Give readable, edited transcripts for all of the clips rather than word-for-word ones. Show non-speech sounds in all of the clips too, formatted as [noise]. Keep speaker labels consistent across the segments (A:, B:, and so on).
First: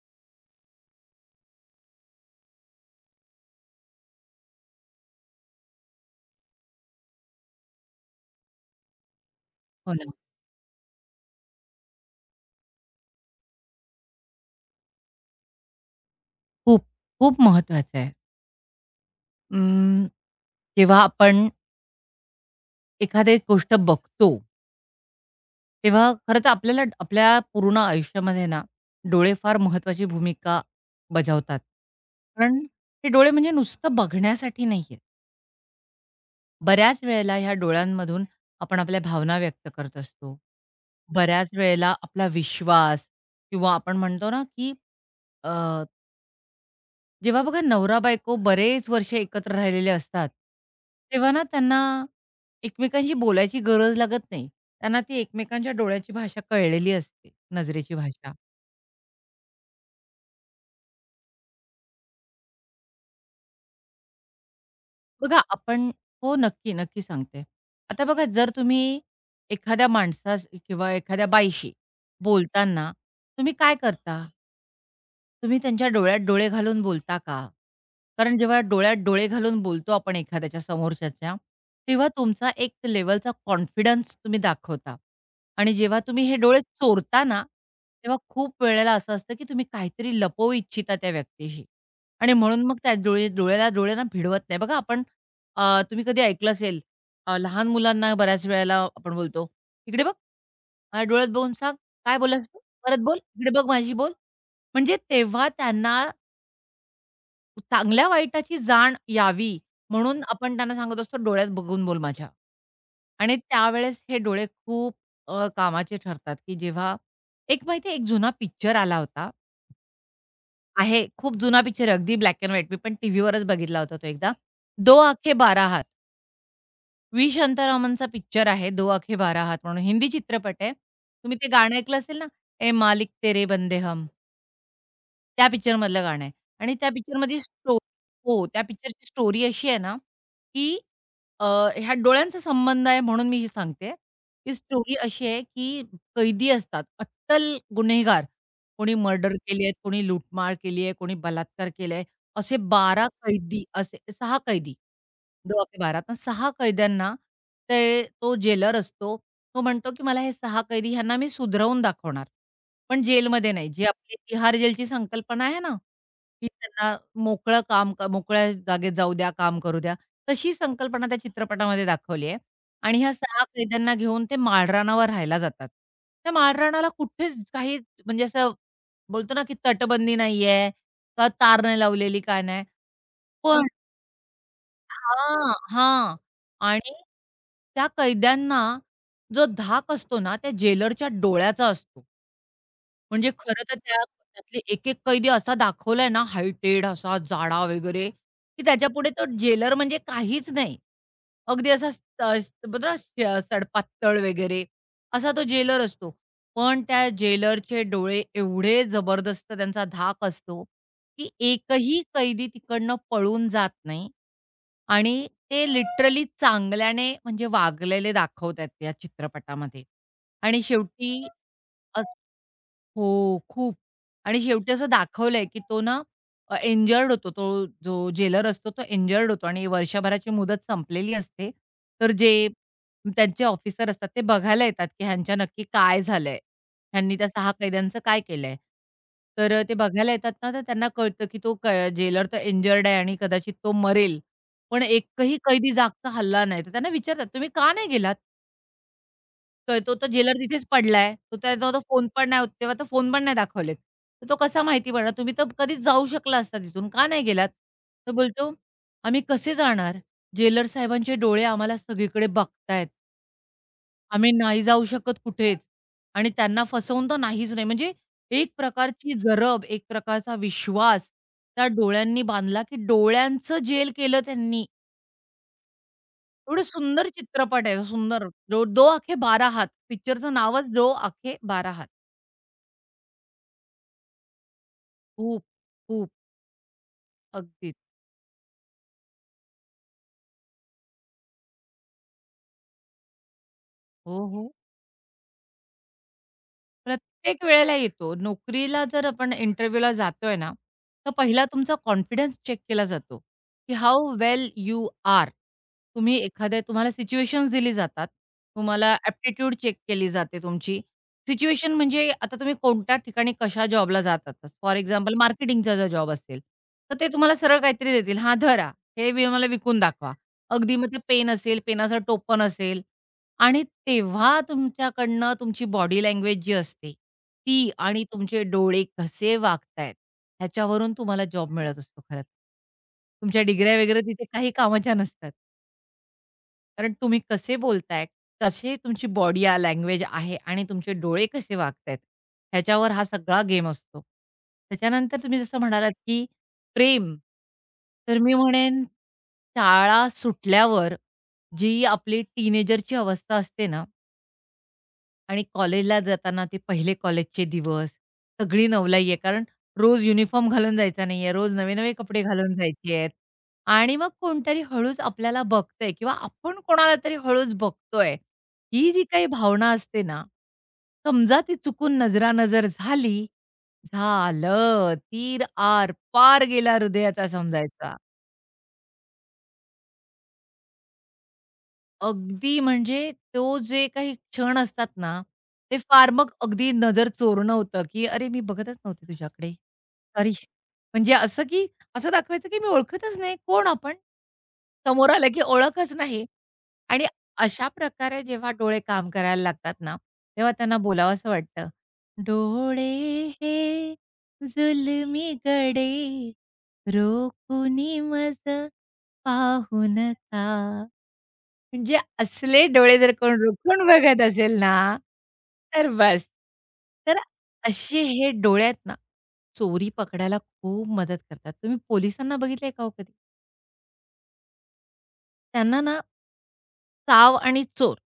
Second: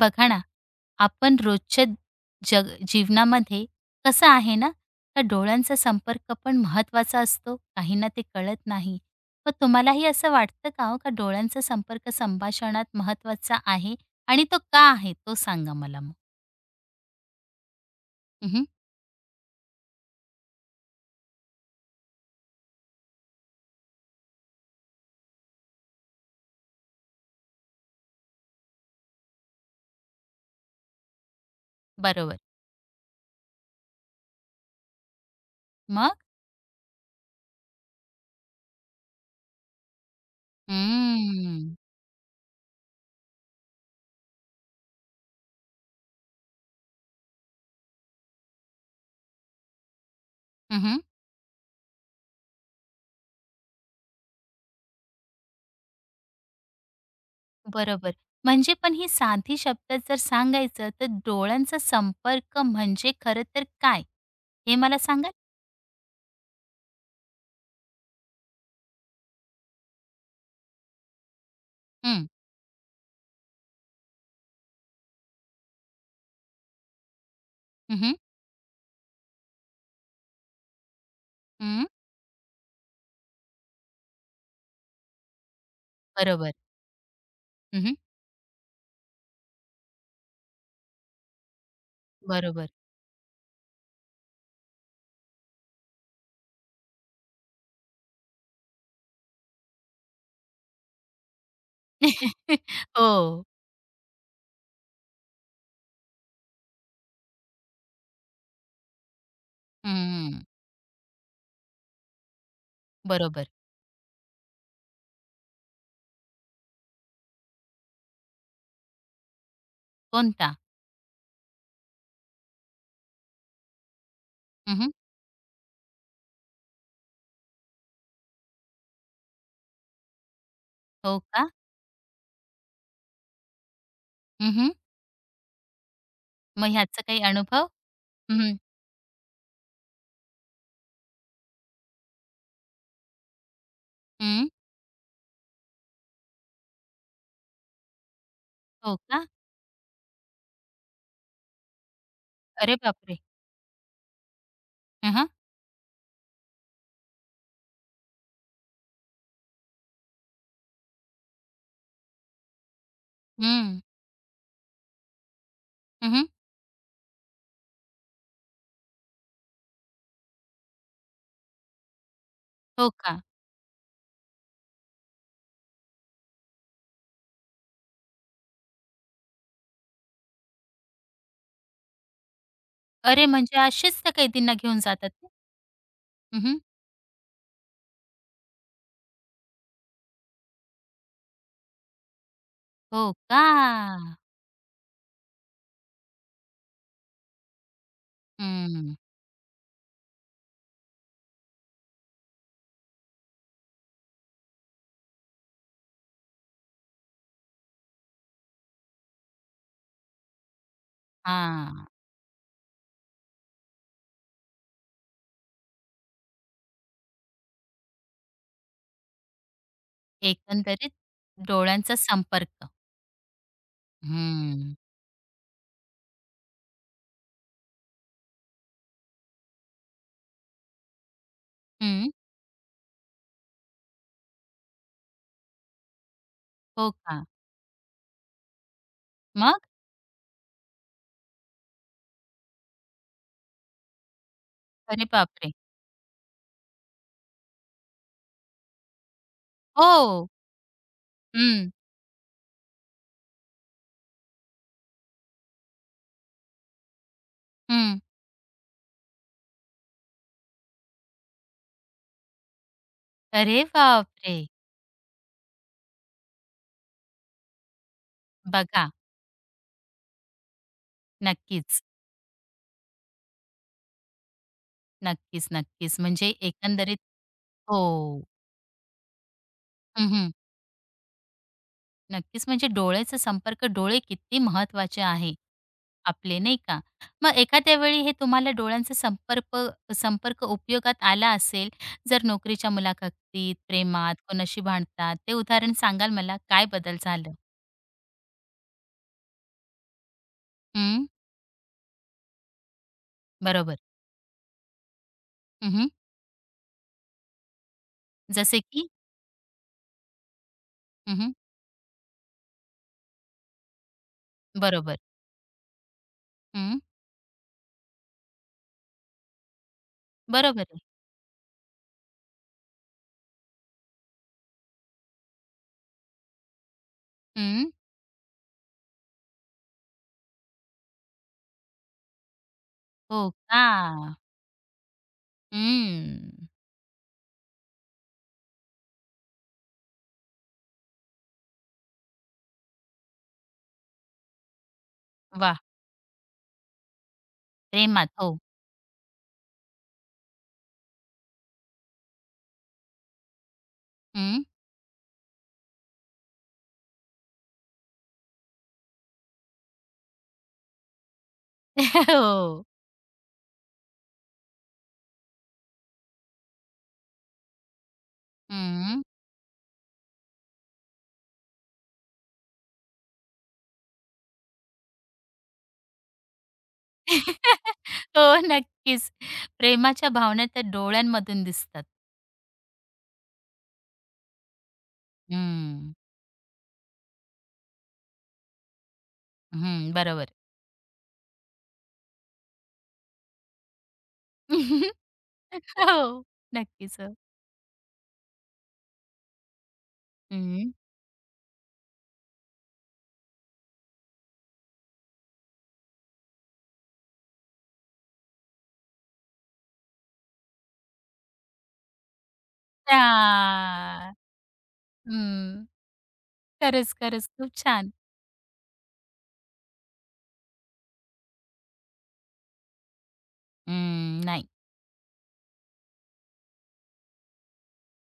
A: बघा ना, आपण रोजच्या जग जीवनामध्ये कसं आहे ना, तर डोळ्यांचा संपर्क पण महत्त्वाचा असतो. काहींना ते कळत नाही. मग
B: हो
A: तुम्हालाही
B: ना.
A: असं वाटतं का हो, का डोळ्यांचा संपर्क संभाषणात महत्त्वाचा आहे आणि तो का आहे? तो सांगा मला मग?
B: खूप, खूप महत्वाचं आहे.
A: हं,
B: अं, जेव्हा आपण एखादी गोष्ट बघतो, तेव्हा खरं तर आपल्याला आपल्या पूर्ण आयुष्यामध्ये ना, डोळे फार महत्वाची भूमिका बजावतात.
A: बरोबर.
B: कारण हे डोळे म्हणजे नुसतं बघण्यासाठी नाहीये.
A: मग?
B: बऱ्याच वेळेला ह्या डोळ्यांमधून आपण आपल्या भावना व्यक्त करत असतो. बऱ्याच
A: हम्म.
B: वेळेला आपला विश्वास किंवा आपण म्हणतो ना, की जेव्हा बघा नवरा-बायको बरेच वर्ष एकत्र राहिलेले असतात,
A: हं, हं.
B: तेव्हा ना त्यांना एकमेकांशी बोलायची गरज लागत नाही. त्यांना ती एकमेकांच्या डोळ्याची भाषा कळलेली असते, नजरेची
A: बरोबर.
B: भाषा.
A: म्हणजे पण ही साधी शब्दात जर सांगायचं, तर डोळ्यांचा संपर्क म्हणजे खरं तर काय? हे मला सांगाल?
B: बघा आपण हो, नक्की, नक्की सांगते. आता बघा जर तुम्ही एखाद्या माणसास किंवा एखाद्या बाईशी
A: हं.
B: बोलताना तुम्ही काय करता? तुम्ही त्यांच्या डोळ्यात डोळे घालून बोलता का?
A: हं,
B: कारण जेव्हा डोळ्यात डोळे घालून बोलतो आपण एखाद्याच्या समोरच्याच्या,
A: हं.
B: तेव्हा तुमचा एक लेव्हलचा कॉन्फिडन्स तुम्ही दाखवता आणि जेव्हा तुम्ही हे
A: बरोबर.
B: डोळे चोरता ना,
A: हं,
B: तेव्हा खूप वेळेला असं असतं, की तुम्ही काहीतरी लपवू इच्छिता त्या व्यक्तीशी आणि म्हणून
A: बरोबर.
B: मग त्या डोळे डोळ्याला डोळे ना भिडवत नाही. बघा आपण तुम्ही कधी ऐकलं असेल, लहान मुलांना बऱ्याच वेळेला आपण बोलतो, "इकडे बघ, माझ्या डोळ्यात बघून सांग, काय बोललास तू?
A: [laughs]
B: परत बोल,
A: हो.
B: इकडे बघ माझी बोल." म्हणजे तेव्हा त्यांना चांगल्या वाईटाची जाण यावी म्हणून
A: हं,
B: आपण त्यांना सांगत असतो, "डोळ्यात बघून बोल माझ्या." आणि
A: बरोबर.
B: त्यावेळेस हे डोळे खूप कामाचे ठरतात, की जेव्हा एक माहिती आहे एक जुना पिक्चर आला होता.
A: कोणता?
B: आहे खूप जुना पिक्चर आहे, अगदी ब्लॅक अँड व्हाईट. मी पण टीव्हीवरच बघितला होता तो एकदा.
A: हं,
B: "दो आंखे बारा हात." व्ही. शांतारामनचा पिक्चर आहे, "दो आखे बारा हात म्हणून हिंदी चित्रपट आहे.
A: हो
B: तुम्ही ते
A: का?
B: गाणं ऐकलं असेल ना, "ए मालिक तेरे बंदे हम."
A: हं,
B: त्या पिक्चरमधलं गाणं आहे
A: मग
B: आणि त्या
A: ह्याचा काही
B: पिक्चरमधली
A: अनुभव? हं,
B: हो,
A: हं.
B: त्या पिक्चरची स्टोरी अशी आहे ना, की अ, ह्या डोळ्यांचा संबंध आहे म्हणून मी सांगते. ही स्टोरी अशी आहे, की कैदी असतात, अट्टल गुन्हेगार. कोणी
A: हो का?
B: मर्डर केली आहे, कोणी लूटमार केली आहे, कोणी बलात्कार केलाय. असे
A: अरे
B: 12
A: बापरे!
B: कैदी असे 6 कैदी.
A: हं, हं.
B: 2 ते 12 तर 6 कैद्यांना ते तो जेलर असतो. तो म्हणतो, की मला हे 6 कैदी ह्यांना मी सुधरवून दाखवणार. पण जेलमध्ये नाही.
A: हं.
B: जी आपली तिहार जेलची संकल्पना आहे ना, की त्यांना मोकळं काम मोकळ्या जागेत जाऊ द्या, काम करू द्या. तशी संकल्पना त्या चित्रपटामध्ये दाखवली आहे
A: हो
B: आणि ह्या
A: का?
B: 6 कैद्यांना घेऊन ते माळरानावर राहायला जातात. त्या माळरानाला कुठेच काही म्हणजे असं बोलतो ना, की तटबंदी नाहीये का तार नाही लावलेली काय नाही.
A: अरे म्हणजे
B: पण
A: असेच त्या कैदींना घेऊन जातात ते?
B: हां, हां
A: हं, हं.
B: आणि त्या कैद्यांना जो धाक असतो ना, त्या जेलरच्या डोळ्याचा असतो.
A: हो
B: म्हणजे
A: का?
B: खरं तर त्या त्यातले एक-एक कैदी असा दाखवलाय ना, हायटेड असा जाडा वगैरे, की
A: हं.
B: त्याच्यापुढे तो जेलर म्हणजे काहीच नाही. अगदी असा स स- बघा सडपातळ वगैरे असा तो जेलर असतो. पण त्या जेलरचे डोळे एवढे जबरदस्त त्यांचा धाक असतो, की
A: हां.
B: एकही कैदी तिकडनं पळून जात नाही. आणि ते लिटरली चांगल्याने म्हणजे वागलेले दाखवतायत त्या चित्रपटामध्ये. आणि
A: एकंदरीत
B: शेवटी
A: डोळ्यांचा
B: अस
A: संपर्क.
B: हो, खूप. आणि शेवटी
A: हं.
B: असं दाखवलंय, की तो ना इंजर्ड होतो. तो जो जेलर असतो तो इंजर्ड होतो आणि वर्षभराची मुदत संपलेली असते. तर
A: हं.
B: जे त्यांचे ऑफिसर असतात ते बघायला येतात, की ह्यांच्या नक्की काय झालंय?
A: हो
B: ह्यांनी
A: का?
B: त्या 6 कैद्यांचं काय केलंय? तर
A: मग?
B: ते बघायला येतात ना, तर त्यांना कळतं, की तो जेलर तर इंजर्ड आहे आणि कदाचित तो मरेल. पण
A: अरे
B: एकही
A: बापरे!
B: कैदी जागचा हलला नाही. तर त्यांना विचारतात, "तुम्ही का नाही गेलात? तर तो तर
A: हो.
B: जेलर तिथेच पडलाय. तो त्याचा
A: हं,
B: तो फोन पण नाही तेव्हा तर फोन पण नाही दाखवलेत. तर तो कसा माहिती पडणार? तुम्ही तर कधीच जाऊ शकला असता तिथून. का नाही गेलात?"
A: हं.
B: तर बोलतो, "आम्ही कसे जाणार? जेलर साहेबांचे डोळे आम्हाला सगळीकडे बघतायत.
A: अरे
B: आम्ही
A: बापरे!
B: नाही जाऊ शकत कुठेच आणि त्यांना फसवून तर नाहीच नाही." म्हणजे एक
A: बघा
B: प्रकारची जरब, एक प्रकारचा विश्वास त्या
A: नक्कीच,
B: डोळ्यांनी बांधला, की डोळ्यांचं जेल केलं त्यांनी.
A: नक्कीच, नक्कीच. म्हणजे
B: एवढं
A: एकंदरीत
B: सुंदर चित्रपट
A: हो.
B: आहे, सुंदर. दो दो आंखे बारा हाथ
A: हं, हं.
B: पिक्चरचं नावच दो आखे बारा हाथ.
A: नक्कीच म्हणजे डोळ्याचा संपर्क डोळे किती महत्त्वाचे आहे
B: खूप, खूप.
A: आपले, नाही का? मग एखाद्या
B: अगदीच.
A: वेळी हे तुम्हाला डोळ्यांचा संपर्क संपर्क उपयोगात आला असेल, जर नोकरीच्या मुलाखतीत, प्रेमात,
B: हो, हो.
A: कोणाशी भांडतात, ते उदाहरण सांगाल मला? काय बदल झालं?
B: प्रत्येक वेळेला येतो. नोकरीला जर आपण इंटरव्ह्यूला जातोय ना,
A: हं,
B: तर पहिला तुमचा कॉन्फिडन्स चेक केला जातो, की
A: बरोबर.
B: How well you are.
A: हं,
B: तुम्ही एखाद्या तुम्हाला सिच्युएशन्स दिली जातात.
A: जसे की?
B: तुम्हाला ॲप्टिट्यूड चेक केली जाते तुमची.
A: हं,
B: सिच्युएशन म्हणजे आता तुम्ही कोणत्या ठिकाणी कशा जॉबला जात फॉर
A: बरोबर.
B: एक्झाम्पल मार्केटिंगचा जर जॉब असेल,
A: हं,
B: तर ते तुम्हाला सरळ काहीतरी देतील. "हां, धरा. हे वि मला विकून दाखवा."
A: बरोबर
B: अगदी
A: आहे.
B: मग ते पेन असेल, पेनाचं टोपण असेल आणि तेव्हा तुमच्याकडनं तुमची बॉडी लँग्वेज जी असते
A: हं.
B: ती आणि तुमचे डोळे कसे वागतायत ह्याच्यावरून तुम्हाला जॉब मिळत असतो खरं तर.
A: हो
B: तुमच्या
A: का?
B: डिग्र्या वगैरे तिथे काही कामाच्या नसतात.
A: हं.
B: कारण तुम्ही कसे बोलताय, कसे तुमची बॉडी लँग्वेज आहे आणि तुमचे डोळे कसे वागतायत ह्याच्यावर हा सगळा गेम असतो. त्याच्यानंतर तुम्ही जसं
A: वाह!
B: म्हणालात, की प्रेम,
A: प्रेमात.
B: तर मी
A: हो.
B: म्हणेन शाळा सुटल्यावर जी आपली टीनेजरची अवस्था असते ना
A: हं.
B: आणि कॉलेजला जाताना ते पहिले कॉलेजचे दिवस, सगळी नवलाई आहे. कारण रोज युनिफॉर्म घालून जायचा नाहीये, रोज नवे-नवे कपडे घालून
A: हो.
B: जायचे आहेत. आणि मग कोणतरी हळूच आपल्याला बघतंय किंवा आपण कोणाला तरी हळूच बघतोय. ही जी
A: हं.
B: काही भावना असते ना, समजा ती चुकून नजरानजर झाली, झालं. तीर आर-पार गेला हृदयाचा
A: [laughs]
B: समजायचा.
A: हो, नक्कीच. प्रेमाच्या भावना त्या डोळ्यांमधून दिसतात.
B: अगदी म्हणजे तो जे काही क्षण असतात ना, ते
A: हं,
B: फार मग अगदी नजर चोरणं होतं, की "अरे, मी बघतच नव्हते तुझ्याकडे.
A: हं.
B: सॉरी."
A: बरोबर.
B: म्हणजे असं की असं दाखवायचं की मी ओळखतच नाही. कोण आपण?
A: [laughs]
B: समोर आलं की ओळखच नाही
A: हो. नक्कीच
B: आणि
A: हो.
B: अशा प्रकारे जेव्हा डोळे काम करायला लागतात ना, तेव्हा
A: हं.
B: त्यांना बोलावंसं वाटतं. डोळे हे जुलमी गडे, रोखुनी मज पाहू नका. म्हणजे असले डोळे जर कोण रोखून
A: हां.
B: बघत असेल ना,
A: हं.
B: तर बस.
A: खरंच,
B: तर
A: खरंच. खूप छान.
B: असे हे डोळ्यात ना, चोरी पकडायला खूप मदत करतात. तुम्ही पोलिसांना बघितलंय का हो कधी?
A: हं. नाही.
B: त्यांना ना, साव आणि चोर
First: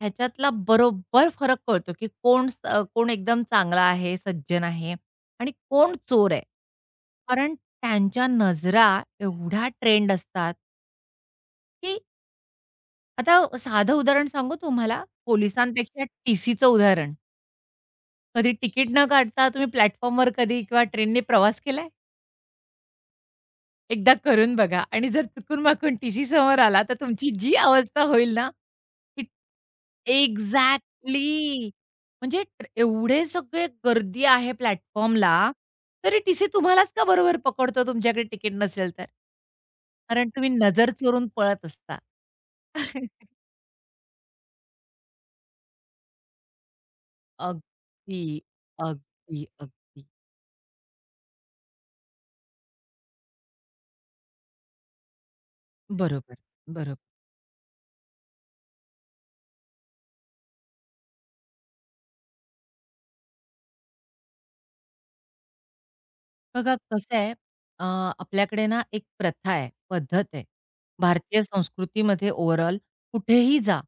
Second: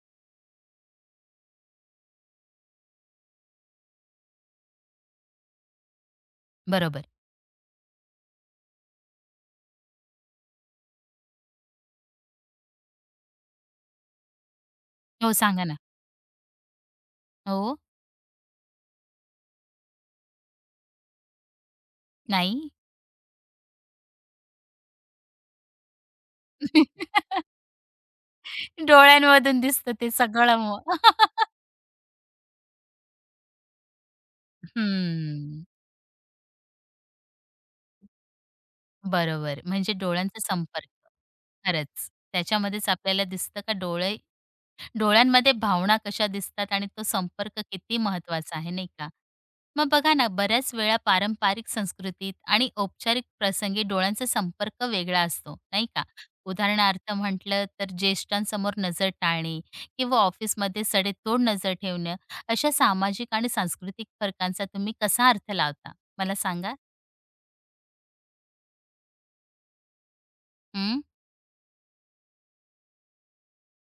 B: ह्याच्यातला बरोबर फरक कळतो, की कोण एकदम चांगला आहे, सज्जन आहे आणि कोण चोर आहे.
A: बरोबर.
B: कारण त्यांच्या नजरा एवढ्या ट्रेन्ड असतात, की आता साधं उदाहरण सांगू तुम्हाला?
A: हो, सांगा ना.
B: पोलिसांपेक्षा टीसीचं उदाहरण.
A: हो.
B: कधी तिकीट न काढता तुम्ही प्लॅटफॉर्मवर कधी किंवा ट्रेनने प्रवास केलाय?
A: नाही.
B: एकदा करून बघा आणि जर चुकून-माकून टी-सी समोर आला, तर तुमची
A: [laughs]
B: जी अवस्था होईल ना, ती
A: डोळ्यांमधून दिसतं ते सगळं मग.
B: एक्झॅक्टली. म्हणजे एवढे सगळे गर्दी आहे प्लॅटफॉर्मला,
A: हं.
B: तरी टी-सी तुम्हालाच का बरोबर पकडतो तुमच्याकडे तिकीट नसेल तर?
A: बरोबर. म्हणजे
B: कारण
A: डोळ्यांचा
B: तुम्ही
A: संपर्क.
B: नजर चोरून पळत असता.
A: खरंच. त्याच्यामध्येच आपल्याला
B: [laughs]
A: दिसतं का डोळे डोळ्यांमध्ये भावना कशा दिसतात आणि तो संपर्क किती
B: अगदी,
A: महत्वाचा आहे नाही का
B: अगदी,
A: मग
B: अगदी.
A: बघा ना बऱ्याच वेळा पारंपरिक संस्कृतीत आणि औपचारिक प्रसंगी डोळ्यांचा संपर्क वेगळा असतो नाही का
B: बरोबर, बरोबर.
A: उदाहरणार्थ म्हटलं तर ज्येष्ठांसमोर नजर टाळणे किंवा ऑफिसमध्ये सडेतोड नजर ठेवणं अशा सामाजिक आणि सांस्कृतिक फरकांचा तुम्ही कसा अर्थ लावता मला सांगा
B: बघा कसं आहे अ, आपल्याकडे ना एक प्रथा आहे, पद्धत आहे.
A: हं,
B: भारतीय संस्कृतीमध्ये ओव्हरऑल कुठेही जा,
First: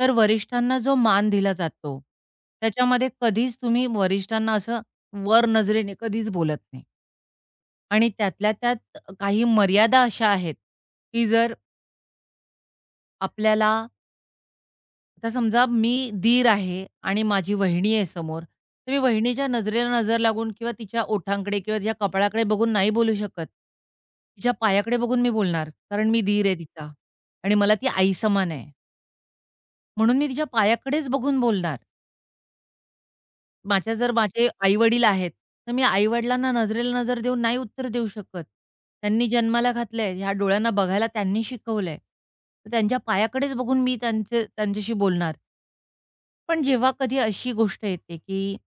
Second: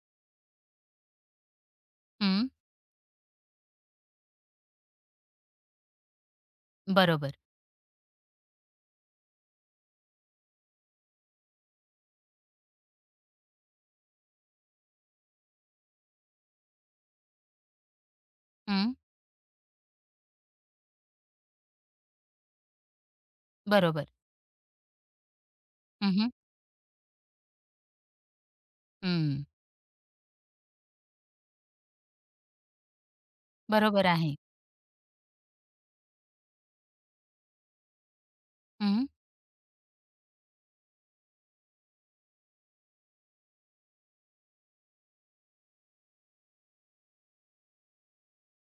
B: तर वरिष्ठांना जो मान दिला जातो,
A: हं,
B: त्याच्यामध्ये कधीच तुम्ही वरिष्ठांना असं वर नजरेने कधीच बोलत नाही
A: बरोबर
B: आणि त्यातल्या त्यात काही मर्यादा अशा आहेत, की जर आपल्याला आता समजा मी दीर आहे आणि माझी वहिनी आहे समोर, तर
A: हं,
B: मी वहिनीच्या नजरेला नजर लागून किंवा तिच्या ओठांकडे किंवा तिच्या कपाळाकडे बघून नाही बोलू शकत.
A: बरोबर
B: तिच्या पायाकडे बघून मी बोलणार, कारण
A: हं,
B: मी
A: हं,
B: दीर आहे तिचा आणि मला ती आई समान आहे.
A: हं,
B: म्हणून मी तिच्या पायाकडेच बघून बोलणार. माझ्या
A: बरोबर
B: जर
A: आहे
B: माझे आई-वडील आहेत, तर मी आई-वडिलांना नजरेला नजर देऊन नाही उत्तर देऊ शकत.
A: हं,
B: त्यांनी जन्माला घातलंय, ह्या डोळ्यांना बघायला त्यांनी शिकवलंय. तर त्यांच्या पायाकडेच बघून मी त्यांचे त्यांच्याशी बोलणार. पण जेव्हा कधी अशी गोष्ट येते, की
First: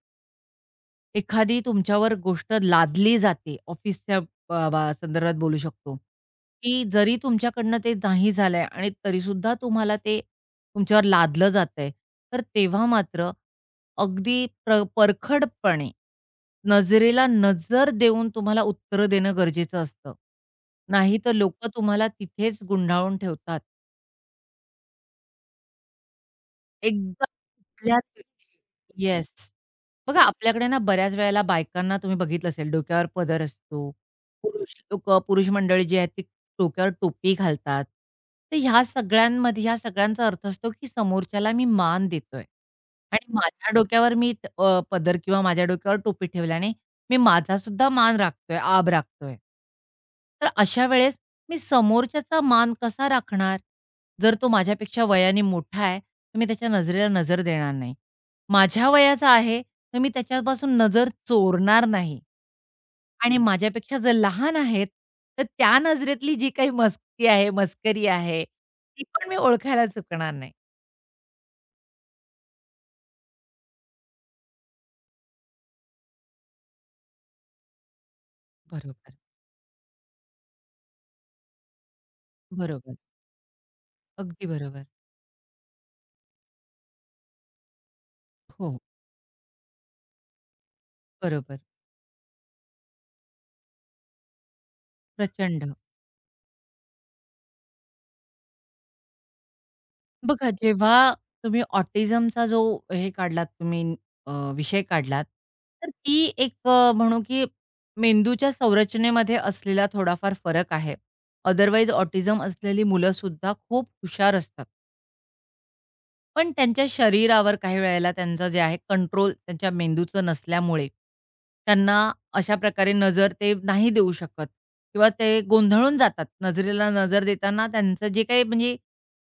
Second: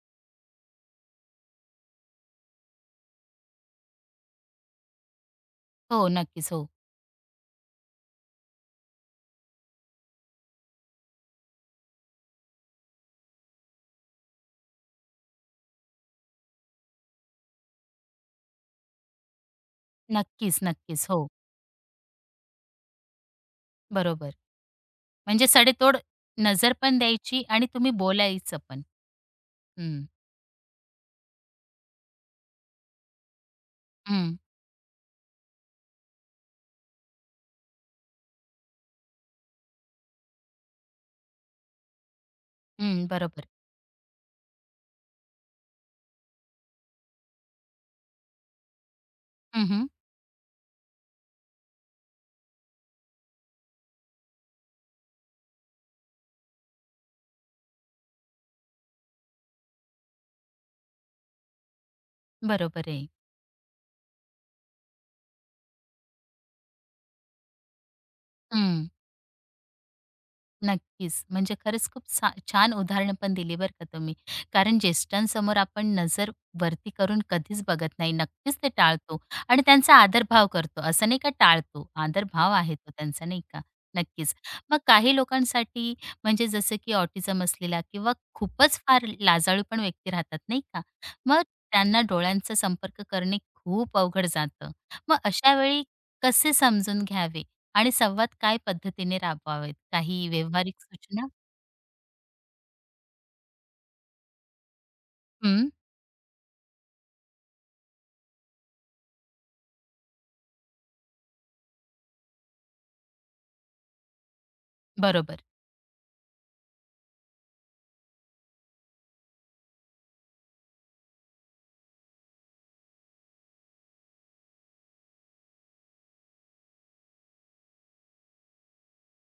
B: एखादी तुमच्यावर गोष्ट लादली जाते, ऑफिसच्या बा बा संदर्भात बोलू शकतो,
A: हो नक्कीच हो
B: की जरी तुमच्याकडनं ते नाही झालंय आणि तरीसुद्धा तुम्हाला ते तुमच्यावर लादलं जातंय, तर तेव्हा मात्र अगदी परखडपणे, नजरेला नजर देऊन तुम्हाला उत्तरं देणं गरजेचं असतं.
A: नक्कीच नक्कीच हो
B: नाहीतर लोकं तुम्हाला तिथेच गुंडाळून ठेवतात.
A: बरोबर. म्हणजे सडेतोड नजर पण
B: एकदम
A: द्यायची आणि तुम्ही
B: तिथल्या तिथे
A: बोलायचं पण.
B: येस.
A: हं.
B: बघा आपल्याकडे ना बऱ्याच वेळेला बायकांना तुम्ही बघितलं असेल डोक्यावर पदर असतो.
A: हं,
B: पुरुष लोकं, पुरुष मंडळी जी आहेत ती डोक्यावर टोपी घालतात. तर ह्या सगळ्यांमध्ये ह्या सगळ्यांचा अर्थ असतो, की समोरच्याला मी मान देतोय
A: हं.
B: आणि
A: बरोबर.
B: माझ्या डोक्यावर मी पदर किंवा माझ्या डोक्यावर टोपी ठेवल्याने मी माझा सुद्धा मान राखतोय, आब राखतोय.
A: हं, हं.
B: तर अशा वेळेस मी समोरच्याचा मान कसा राखणार? जर तो माझ्यापेक्षा वयाने मोठा आहे, तुम्ही त्याच्या नजरेला नजर देणार नाही. माझ्या वयाचा आहे, तर मी त्याच्यापासून नजर चोरणार नाही
A: बरोबर आहे.
B: आणि माझ्यापेक्षा जर लहान आहेत, तर त्या नजरेतली जी काही मस्ती आहे, मस्करी आहे, ती पण मी ओळखायला चुकणार नाही.
A: नक्कीच. म्हणजे खरंच खूप छान उदाहरण पण दिली बरं का तुम्ही. कारण ज्येष्ठांसमोर आपण नजर वरती करून कधीच बघत नाही. नक्कीच ते
B: बरोबर,
A: टाळतो आणि त्यांचा आदरभाव करतो. असं नाही का टाळतो, आदरभाव आहे तो
B: बरोबर.
A: त्यांचा नाही का? नक्कीच.
B: अगदी
A: मग
B: बरोबर.
A: काही लोकांसाठी म्हणजे जसं की ऑटिझम असलेला किंवा
B: हो,
A: खूपच फार लाजाळू पण व्यक्ती राहतात नाही का? मग
B: बरोबर.
A: त्यांना डोळ्यांचा संपर्क करणे खूप अवघड जातं. मग अशा
B: प्रचंड.
A: वेळी कसे समजून घ्यावे? आणि संवाद काय पद्धतीने राबवावेत? काही
B: बघा,
A: व्यावहारिक
B: जेव्हा
A: सूचना?
B: तुम्ही ऑटिझमचा जो हे काढलात तुम्ही अ, विषय काढलात,
A: हं,
B: तर ती एक म्हणू की मेंदूच्या संरचनेमध्ये असलेला थोडाफार फरक आहे. अदरवाईज ऑटिझम असलेली मुलंसुद्धा खूप हुशार असतात.
A: बरोबर.
B: पण त्यांच्या शरीरावर काही वेळेला त्यांचं जे आहे कंट्रोल त्यांच्या मेंदूचं नसल्यामुळे, त्यांना अशा प्रकारे नजर ते नाही देऊ शकत किंवा ते गोंधळून जातात. नजरेला नजर देताना त्यांचं जे काही म्हणजे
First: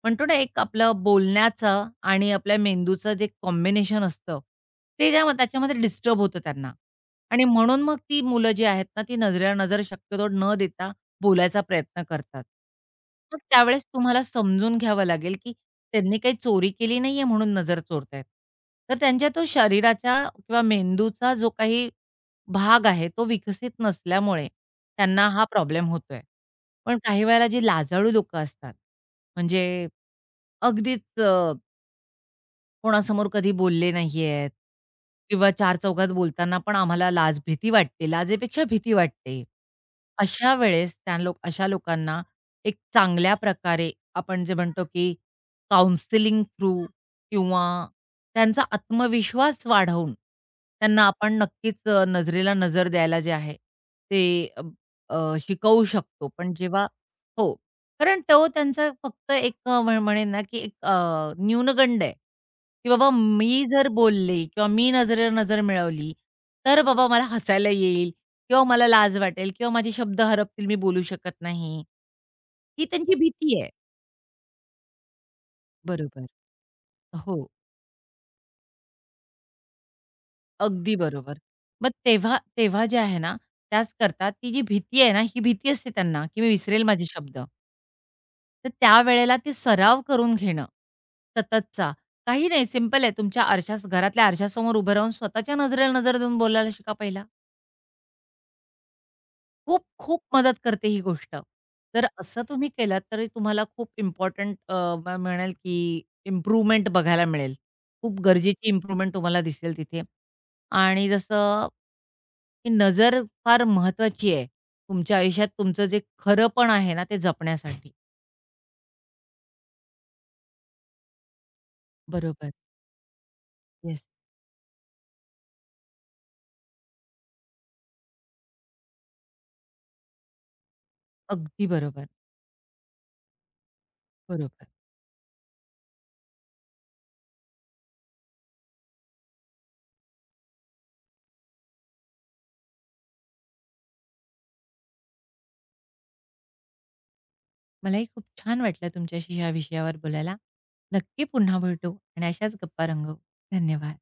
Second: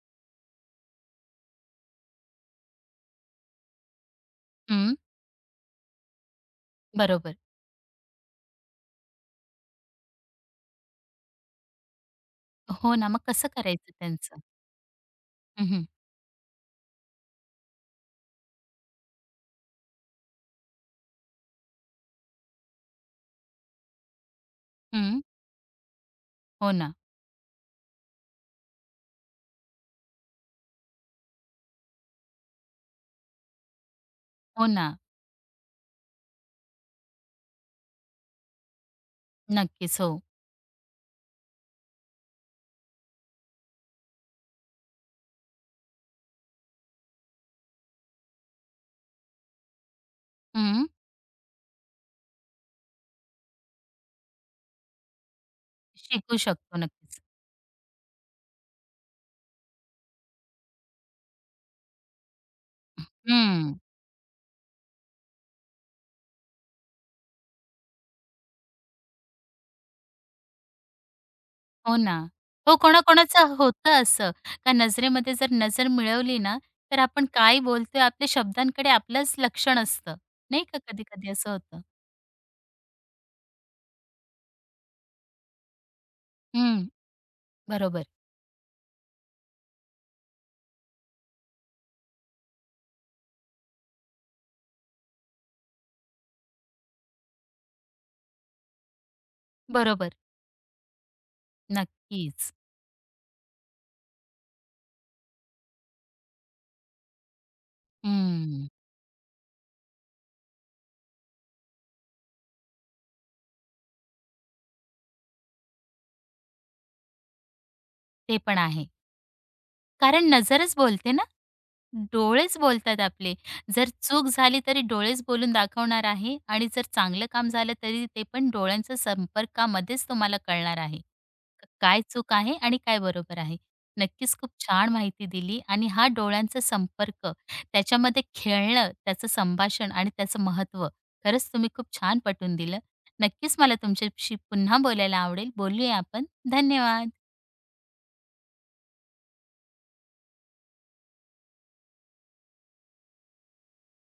B: म्हणतो ना, एक आपलं बोलण्याचं आणि आपल्या मेंदूचं जे कॉम्बिनेशन असतं,
A: हं,
B: ते त्या त्याच्यामध्ये डिस्टर्ब होतं त्यांना
A: बरोबर.
B: आणि म्हणून मग ती मुलं जी आहेत ना, ती नजरेला नजर शक्यतो न देता बोलायचा प्रयत्न करतात.
A: हो ना, मग
B: मग
A: कसं
B: त्यावेळेस
A: करायचं
B: तुम्हाला
A: त्यांचं?
B: समजून घ्यावं लागेल, की
A: हं, हं.
B: त्यांनी काही चोरी केली नाहीये म्हणून नजर चोरतायेत. तर त्यांच्या तो शरीराचा किंवा मेंदूचा जो काही भाग आहे, तो विकसित नसल्यामुळे
A: हं.
B: त्यांना हा प्रॉब्लेम होतोय.
A: हो ना,
B: पण काही वेळेला जी लाजाळू लोकं असतात, म्हणजे अगदीच कोणासमोर कधी बोलले नाहीयेत
A: हो ना.
B: किंवा चार चौघात बोलताना पण आम्हाला लाज भीती वाटते. लाजेपेक्षा भीती वाटते.
A: नक्कीच, हो.
B: अशा वेळेस त्या लोक अशा लोकांना एक चांगल्या प्रकारे आपण जे म्हणतो, की काउन्सिलिंग थ्रू किंवा त्यांचा आत्मविश्वास वाढवून
A: हं.
B: त्यांना आपण नक्कीच नजरेला नजर द्यायला जे आहे ते अ, अ, शिकवू शकतो.
A: शिकू
B: पण
A: शकतो
B: जेव्हा
A: नक्कीच.
B: हो. कारण तो त्यांचा फक्त एक अ, म्ह म्हणेन ना, की एक न्यूनगंड आहे, की बाबा मी
A: हं.
B: जर बोलले किंवा मी नजरेवर नजर मिळवली, तर बाबा मला हसायला येईल किंवा मला लाज वाटेल किंवा माझे शब्द हरपतील, मी बोलू शकत नाही.
A: हो ना. हो,
B: ही त्यांची
A: कोणाकोणाचं
B: भीती आहे.
A: होतं असं, का नजरेमध्ये जर नजर
B: बरोबर.
A: मिळवली ना, तर आपण
B: हो.
A: काय बोलतोय आपल्या शब्दांकडे आपलंच लक्षण असतं. नाही का
B: अगदी
A: कधी-कधी
B: बरोबर.
A: असं होतं.
B: मग तेव्हा तेव्हा जे आहे ना, त्याच करता ती जी भीती आहे ना, ही भीती असते त्यांना, की मी विसरेल
A: हं.
B: माझे शब्द.
A: बरोबर,
B: तर त्यावेळेला ते सराव करून घेणं, सततचा. काही नाही सिंपल आहे तुमच्या आरशास घरातल्या आरशासमोर उभं राहून स्वतःच्या नजरेला नजर देऊन बोलायला शिका पहिला. खूप
A: बरोबर.
B: खूप मदत करते ही गोष्ट. तर असं
A: नक्कीच.
B: तुम्ही केलात तरी तुम्हाला खूप इम्पोर्टंट की इम्प्रूव्हमेंट बघायला मिळेल. खूप गरजेची
A: हं.
B: इम्प्रूव्हमेंट तुम्हाला दिसेल तिथे. आणि जसं ही नजर फार महत्वाची आहे. तुमच्या आयुष्यात तुमचं जे खरंपण आहे ना, ते जपण्यासाठी.
A: ते पण आहे. कारण नजरच बोलते ना.
B: बरोबर.
A: डोळेच बोलतात आपले. जर
B: येस.
A: चूक झाली तरी डोळेच बोलून दाखवणार आहे आणि जर चांगलं काम झालं तरी ते पण डोळ्यांच्या संपर्कामध्येच तुम्हाला कळणार आहे. क-
B: अगदी
A: काय
B: बरोबर.
A: चूक आहे आणि काय बरोबर आहे. नक्कीच खूप
B: बरोबर.
A: छान माहिती दिली आणि हा डोळ्यांचा संपर्क, त्याच्यामध्ये खेळणं, त्याचं संभाषण आणि त्याचं महत्त्व खरंच तुम्ही खूप छान पटवून दिलं. नक्कीच मला तुमच्याशी पुन्हा बोलायला आवडेल. बोलूया आपण. धन्यवाद.
B: मलाही खूप छान वाटलं तुमच्याशी ह्या विषयावर बोलायला. नक्की पुन्हा भेटू आणि अशाच गप्पा रंगवू. धन्यवाद.